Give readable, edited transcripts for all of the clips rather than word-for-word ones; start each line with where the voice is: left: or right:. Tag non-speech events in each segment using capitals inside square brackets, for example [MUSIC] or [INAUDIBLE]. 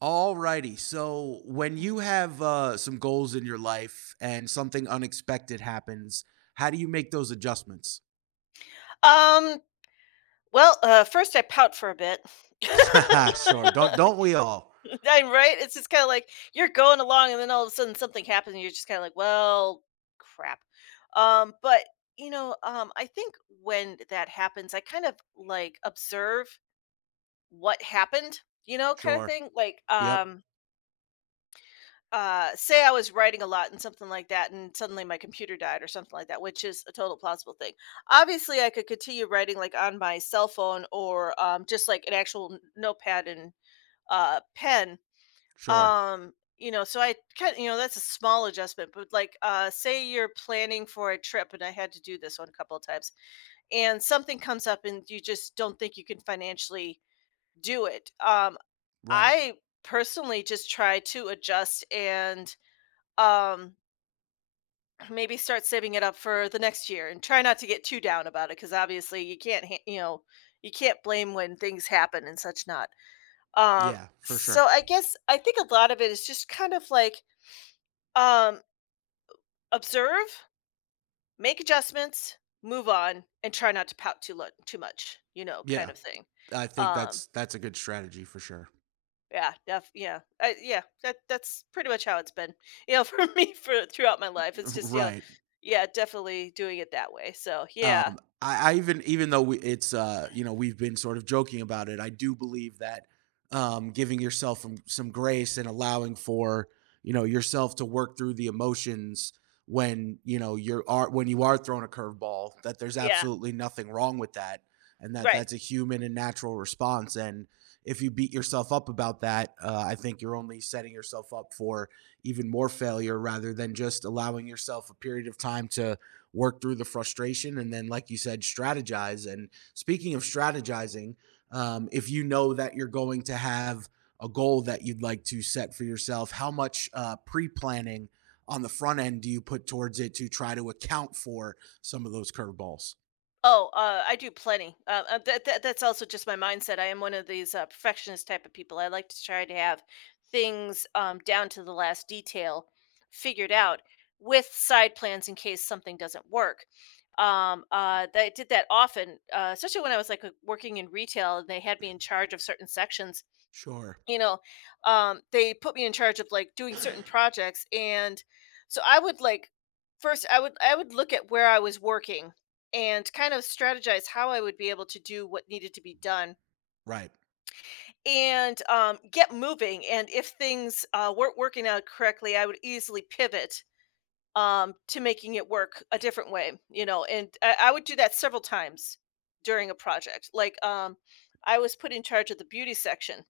right: All righty. So when you have some goals in your life and something unexpected happens, how do you make those adjustments?
left: Um, well, first I pout for a bit. [LAUGHS]
right: [LAUGHS] Sure. Don't we all?
left: I'm right. It's just kind of like you're going along, and then all of a sudden something happens, and you're just kind of like, "Well, crap." Um, but I think when that happens, I kind of like observe what happened, you know, kind of
right: Sure.
left: thing. Like,
right: Yep.
left: say I was writing a lot and something like that, and suddenly my computer died or something like that, which is a total plausible thing. Obviously, I could continue writing like on my cell phone or just like an actual notepad and pen.
right: Sure.
left: You know, so I kind of, you know, that's a small adjustment, but like, say you're planning for a trip, and I had to do this one a couple of times, and something comes up and you just don't think you can financially do it.
right: Right.
left: I personally just try to adjust and um maybe start saving it up for the next year and try not to get too down about it because obviously you can't ha- you know you can't blame when things happen and such not, um
right: Yeah, for sure.
left: so I guess I think a lot of it is just kind of like, um observe, make adjustments, move on and try not to pout too much, you know, kind
right: Yeah.
left: of thing.
right: I think
left: um
right: that's a good strategy for sure.
left: yeah, yeah, yeah that's pretty much how it's been, you know, [LAUGHS] for me for throughout my life. It's just, you know,
right: [LAUGHS] Right.
left: yeah, definitely doing it that way, so yeah.
right: I even though we, it's we've been sort of joking about it. I do believe that, giving yourself some grace and allowing for yourself to work through the emotions when you are thrown a curveball, that there's
left: Yeah,
right: absolutely nothing wrong with that, and that
left: right.
right: that's a human and natural response. And if you beat yourself up about that, I think you're only setting yourself up for even more failure rather than just allowing yourself a period of time to work through the frustration and then, like you said, strategize. And speaking of strategizing, if you know that you're going to have a goal that you'd like to set for yourself, how much pre-planning on the front end do you put towards it to try to account for some of those curveballs?
left: Oh, I do plenty. That's also just my mindset. I am one of these perfectionist type of people. I like to try to have things down to the last detail, figured out, with side plans in case something doesn't work. I did that often, especially when I was like working in retail and they had me in charge of certain sections,
right: Sure.
left: you know. They put me in charge of like doing certain projects, and so I would like first I would look at where I was working and kind of strategize how I would be able to do what needed to be done.
right: Right.
left: And get moving. And if things weren't working out correctly, I would easily pivot to making it work a different way, you know. And I would do that several times during a project. Like I was put in charge of the beauty section.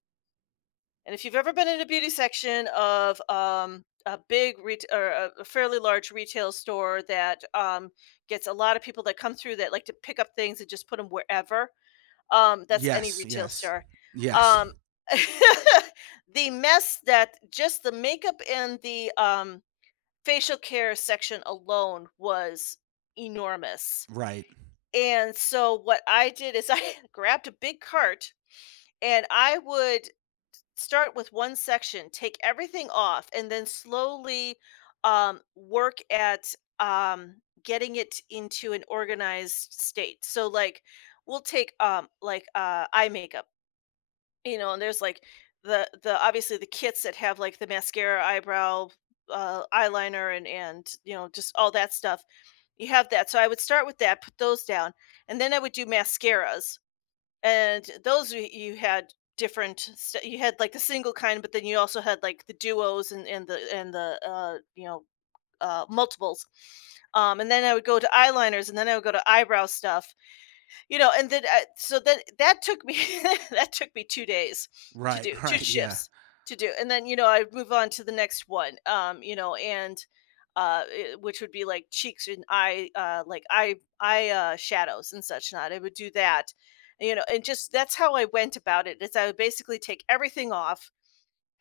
left: And if you've ever been in a beauty section of a big or a fairly large retail store, that gets a lot of people that come through that like to pick up things and just put them wherever, that's any
right: Yes.
left: retail
right: Yes.
left: store.
right: Yes.
left: Um, [LAUGHS] the mess that just the makeup and the facial care section alone was enormous.
right: Right.
left: And so what I did is I [LAUGHS] grabbed a big cart and I would start with one section, take everything off, and then slowly work at um, getting it into an organized state. So, like, we'll take like eye makeup, you know, and there's like the obviously the kits that have like the mascara, eyebrow, eyeliner, and you know just all that stuff. You have that. So I would start with that, put those down, and then I would do mascaras. And those, you had different you had like the single kind, but then you also had like the duos and and the you know multiples. And then I would go to eyeliners, and then I would go to eyebrow stuff, you know. And then so then that took me [LAUGHS] that took me 2 days to
right: Right.
left: do,
right: [LAUGHS]
left: two
right: Right. Yeah.
left: shifts to do. And then, you know, I move on to the next one, you know. And which would be like cheeks and eye like eye eye shadows and such not. I would do that, you know. And just that's how I went about it is I would basically take everything off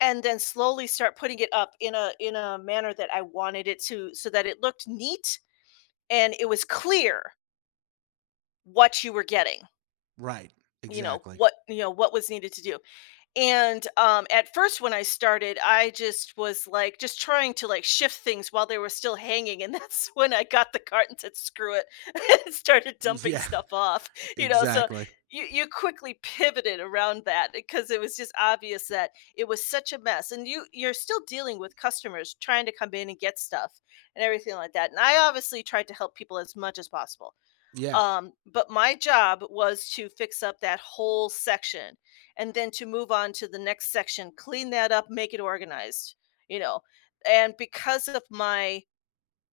left: and then slowly start putting it up in a manner that I wanted it to, so that it looked neat and it was clear what you were getting,
right: Right.
left: you know,
right: Exactly.
left: what you know what was needed to do. And at first when I started I just was like just trying to like shift things while they were still hanging. And that's [LAUGHS] when I got the cart and said screw it [LAUGHS] and started dumping
right: Yeah.
left: stuff off,
right: [LAUGHS]
left: you know. So
right: Exactly.
left: you quickly pivoted around that because it was just obvious that it was such a mess. And you're still dealing with customers trying to come in and get stuff and everything like that. And I obviously tried to help people as much as possible.
right: Yeah.
left: But my job was to fix up that whole section and then to move on to the next section, clean that up, make it organized, you know. And because of my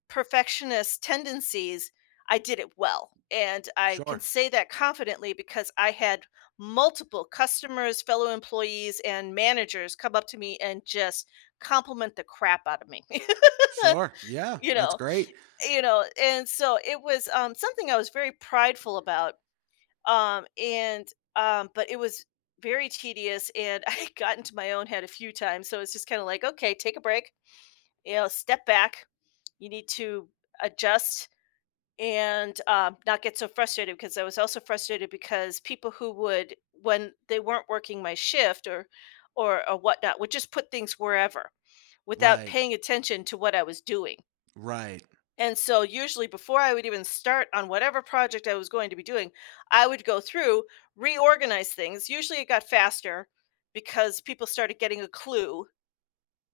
left: perfectionist tendencies, I did it well. And I can
right: Sure.
left: say that confidently because I had multiple customers, fellow employees, and managers come up to me and just compliment the crap out of me. [LAUGHS]
right: Sure. Yeah,
left: You
right: that's
left: know,
right: great.
left: you know, and so it was something I was very prideful about. And But it was very tedious and [LAUGHS] I got into my own head a few times. So it's just kind of like, okay, take a break, you know, step back, you need to adjust. And not get so frustrated, because I was also frustrated because people, who would when they weren't working my shift or whatnot, would just put things wherever without
right: Right.
left: paying attention to what I was doing.
right: Right.
left: And so usually before I would even start on whatever project I was going to be doing, I would go through, reorganize things. Usually it got faster because people started getting a clue.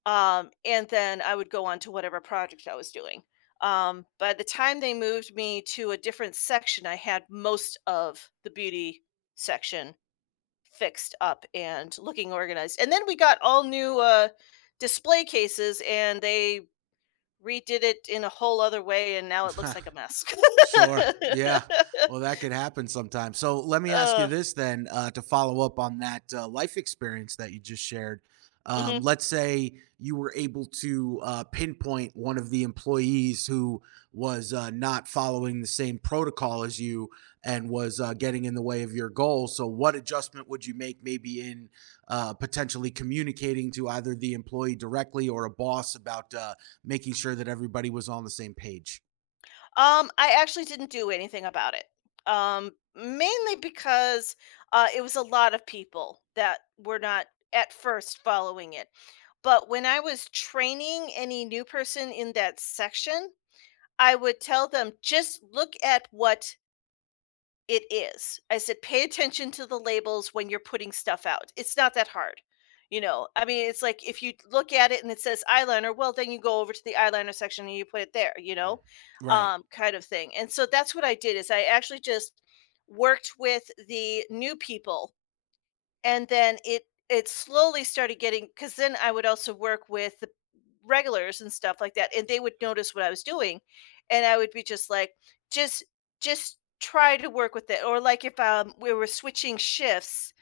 left: And then I would go on to whatever project I was doing. By the time they moved me to a different section, I had most of the beauty section fixed up and looking organized. And then we got all new display cases and they redid it in a whole other way, and now it
right: [LAUGHS]
left: looks like a mess.
right: Sure. Yeah. Well, that
left: [LAUGHS]
right: could happen sometimes. So let me ask you
left: Ugh,
right: this, then, to follow up on that life experience that you just shared. Um,
left: mhm.
right: let's say you were able to, pinpoint one of the employees who was, not following the same protocol as you and was, getting in the way of your goal. So what adjustment would you make, maybe in potentially communicating to either the employee directly or a boss, about making sure that everybody was on the same page?
left: I actually didn't do anything about it, mainly because, it was a lot of people that were not at first following it. But when I was training any new person in that section, I would tell them, "Just look at what it is." I said, "Pay attention to the labels when you're putting stuff out. It's not that hard." You know, I mean, it's like if you look at it and it says eyeliner, well, then you go over to the eyeliner section and you put it there, you
right: Mm.
left: know,
right: Right.
left: kind of thing. And so that's what I did, is I actually just worked with the new people. And then it slowly started getting, because then I would also work with the regulars and stuff like that, and they would notice what I was doing. And I would be just like, "Just just try to work with it," or like if, we were switching shifts,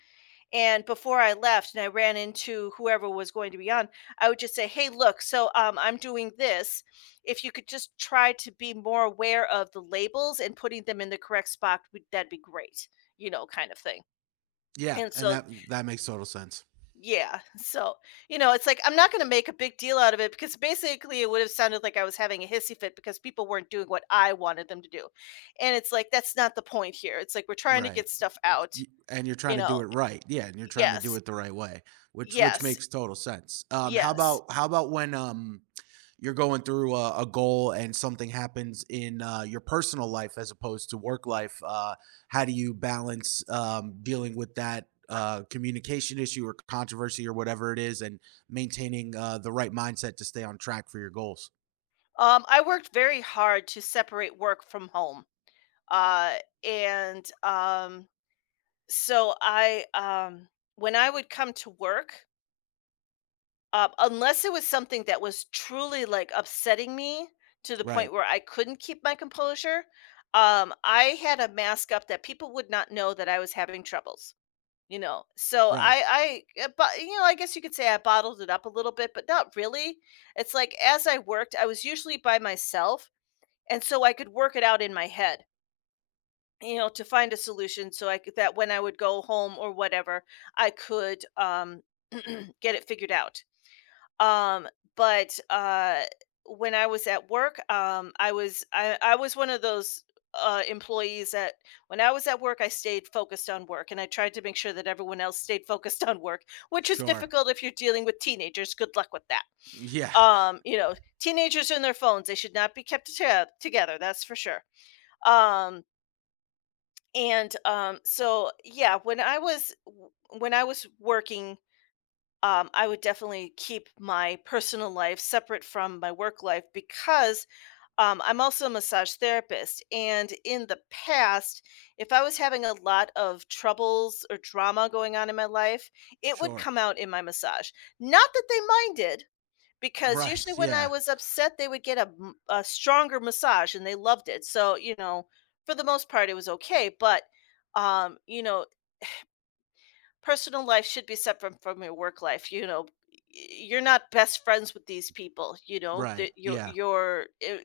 left: and before I left and I ran into whoever was going to be on, I would just say, "Hey, look, so, I'm doing this. If you could just try to be more aware of the labels and putting them in the correct spot, would that'd be great," you know, kind of thing.
right: Yeah,
left: And
right: and
left: so
right: that makes total sense.
left: yeah. So, you know, it's like I'm not going to make a big deal out of it because basically it would have sounded like I was having a hissy fit because people weren't doing what I wanted them to do. And it's like that's not the point here. It's like we're trying to
right: Right.
left: get stuff out,
right: And you're
left: you
right: trying to
left: know.
right: do it right. Yeah, and you're trying to do
left: Yes.
right: it the right way, which
left: Yes.
right: makes total sense. Um how
left: Yes.
right: about how about when you're going through a goal and something happens in, your personal life as opposed to work life. How do you balance, dealing with that communication issue or controversy or whatever it is, and maintaining the right mindset to stay on track for your goals?
left: I worked very hard to separate work from home. Uh and so I When I would come to work, unless it was something that was truly, like, upsetting me to the point
right: Right.
left: where I couldn't keep my composure, I had a mask up that people would not know that I was having troubles, you know? So
right: Right.
left: I but, you know, I guess you could say I bottled it up a little bit, but not really. It's like as I worked, I was usually by myself, and so I could work it out in my head, you know, to find a solution so I could that when I would go home or whatever, I could, [CLEARS THROAT] get it figured out. Um, but when I was at work, I was one of those employees that when I was at work, I stayed focused on work, and I tried to make sure that everyone else stayed focused on work, which is
right: Sure.
left: difficult if you're dealing with teenagers. Good luck with that.
right: Yeah.
left: Um, you know, teenagers and their phones, they should not be together. That's for sure. Um, and so yeah, when I was working I would definitely keep my personal life separate from my work life because I'm also a massage therapist. And in the past, if I was having a lot of troubles or drama going on in my life, it would
right: Sure.
left: come out in my massage. Not that they minded, because usually
right: Right.
left: when I
right: Yeah.
left: was upset, they would get a stronger massage and they loved it. So, you know, for the most part, it was okay. But um, you know, personal life should be separate from your work life. y- you're not best friends with these people. You know,
right: Right.
left: your
right: Yeah.
left: your uh,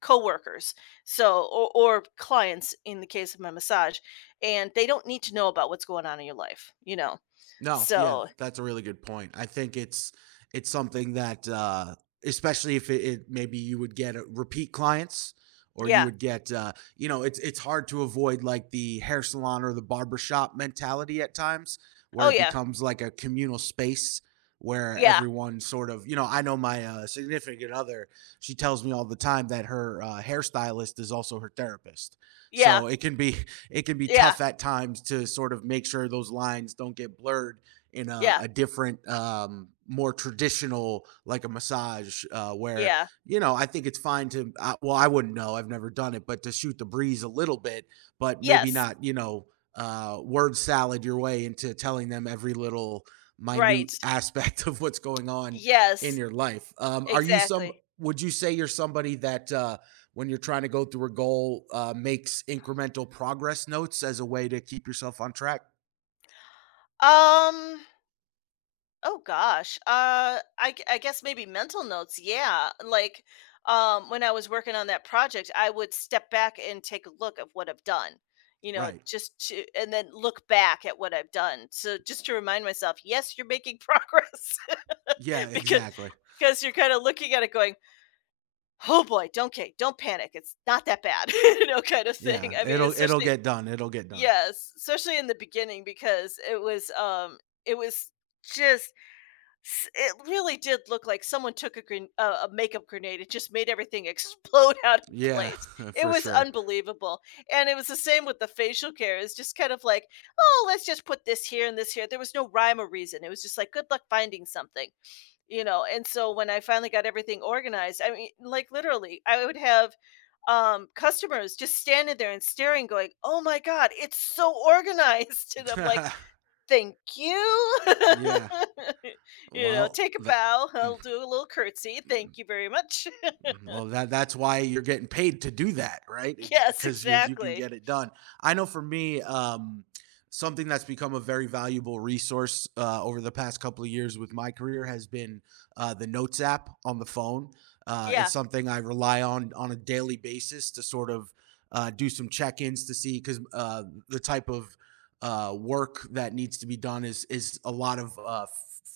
left: coworkers, or clients in the case of my massage, and they don't need to know about what's going on in your life, you know?
right: No, yeah,
left: So
right: that's a really good point. I think it's something that, especially if, it maybe you would get repeat clients, or you
left: yeah.
right: would get, it's hard to avoid, like, the hair salon or the barber shop mentality at times,
left: Oh
right: where it
left: Yeah,
right: becomes like a communal space, where
left: yeah,
right: everyone sort of, I know my, significant other, she tells me all the time that her, hairstylist is also her therapist.
left: yeah,
right: So it can be
left: yeah,
right: tough at times to sort of make sure those lines don't get blurred in a,
left: yeah,
right: a different, more traditional, like a massage, where,
left: yeah.
right: I think it's fine to, well, I wouldn't know. I've never done it, but to shoot the breeze a little bit, but maybe
left: Yes.
right: not, word salad your way into telling them every little minute
left: Right.
right: aspect [LAUGHS] of what's going on in
left: Yes.
right: your life. Um, are you some,
left: Exactly.
right: would you say you're somebody that, when you're trying to go through a goal, makes incremental progress notes as a way to keep yourself on track?
left: um Oh gosh. I guess maybe mental notes. Yeah. Like when I was working on that project, I would step back and take a look at what I've done. You know,
right: Right.
left: just to and then look back at what I've done. So just to remind myself, yes, you're making progress
right: Yeah,
left: [LAUGHS] because
right: exactly.
left: you're kind of looking at it going, "Oh boy, don't okay, don't panic. It's not that bad." [LAUGHS] You know, kind of thing.
right: Yeah,
left: I mean,
right: it'll,
left: especially
right: get done. It'll get done.
left: yes, especially in the beginning because it was just S it really did look like someone took a makeup grenade, it just made everything explode [LAUGHS] out of
right: Yeah.
left: place.
right: [LAUGHS]
left: It
right: For
left: was
right: sure.
left: unbelievable, and it was the same with the facial care, it's just kind of like, "Oh, let's just put this here and this here." There was no rhyme or reason, it was just like, "Good luck finding something," you know, and so when I finally got everything organized, I mean, like, literally, I would have, customers just standing there and staring going, "Oh my god, it's so organized," [LAUGHS] and I'm like,
right: [LAUGHS]
left: thank you.
right: Yeah.
left: [LAUGHS] You know,
right: Well,
left: take a
right: that.
left: bow.
right: Mm.
left: I'll do a little curtsy. Thank you very much.
right: Well, that's why you're getting paid to do that, right?
left: [LAUGHS] Yes,
right: Because you can
left: exactly.
right: get it done. I know for me, something that's become a very valuable resource, over the past couple of years with my career, has been the Notes app on the phone. It's
left: Yeah,
right: something I rely on a daily basis to sort of, do some check-ins, to see because the type of work that needs to be done is a lot of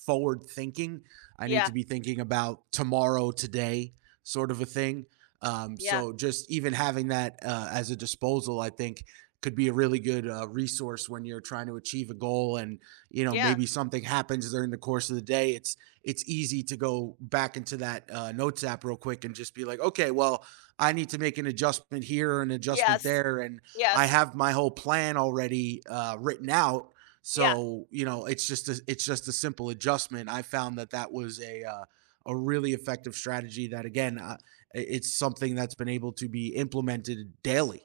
right: forward thinking. I need
left: yeah,
right: to be thinking about tomorrow, today, sort of a thing. Um,
left: yeah,
right: so just even having that, as a disposal, I think could be a really good, resource when you're trying to achieve a goal. And
left: yeah,
right: maybe something happens during the course of the day. It's easy to go back into that notes app real quick and just be like, okay, well, I need to make an adjustment here or an adjustment
left: yes,
right: there, and I
left: yes,
right: have my whole plan already, written out.
left: yeah,
right: So it's just, a simple adjustment. I found that was a really effective strategy. That again, it's something that's been able to be implemented daily,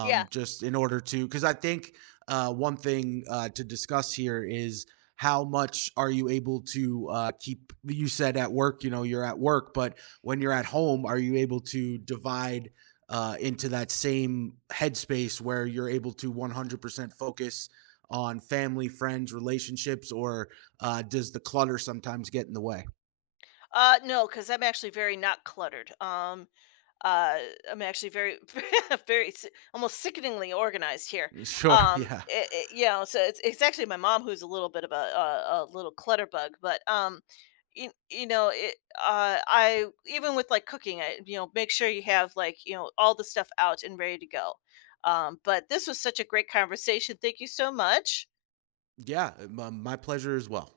left: yeah.
right: just in order to, because I think one thing to discuss here is how much are you able to, keep, you said at work, you're at work, but when you're at home, are you able to divide into that same headspace where you're able to 100% focus on family, friends, relationships, or does the clutter sometimes get in the way?
left: No, because I'm actually very not cluttered. Uh, I'm actually very, [LAUGHS] very s- almost sickeningly organized here.
right: Sure. [LAUGHS] Yeah.
left: You know, so it's actually my mom who's a little bit of a little clutter bug, but you know, it I even with like cooking, I you know make sure you have like you know all the stuff out and ready to go. But this was such a great conversation. Thank you so much.
right: Yeah. My pleasure as well.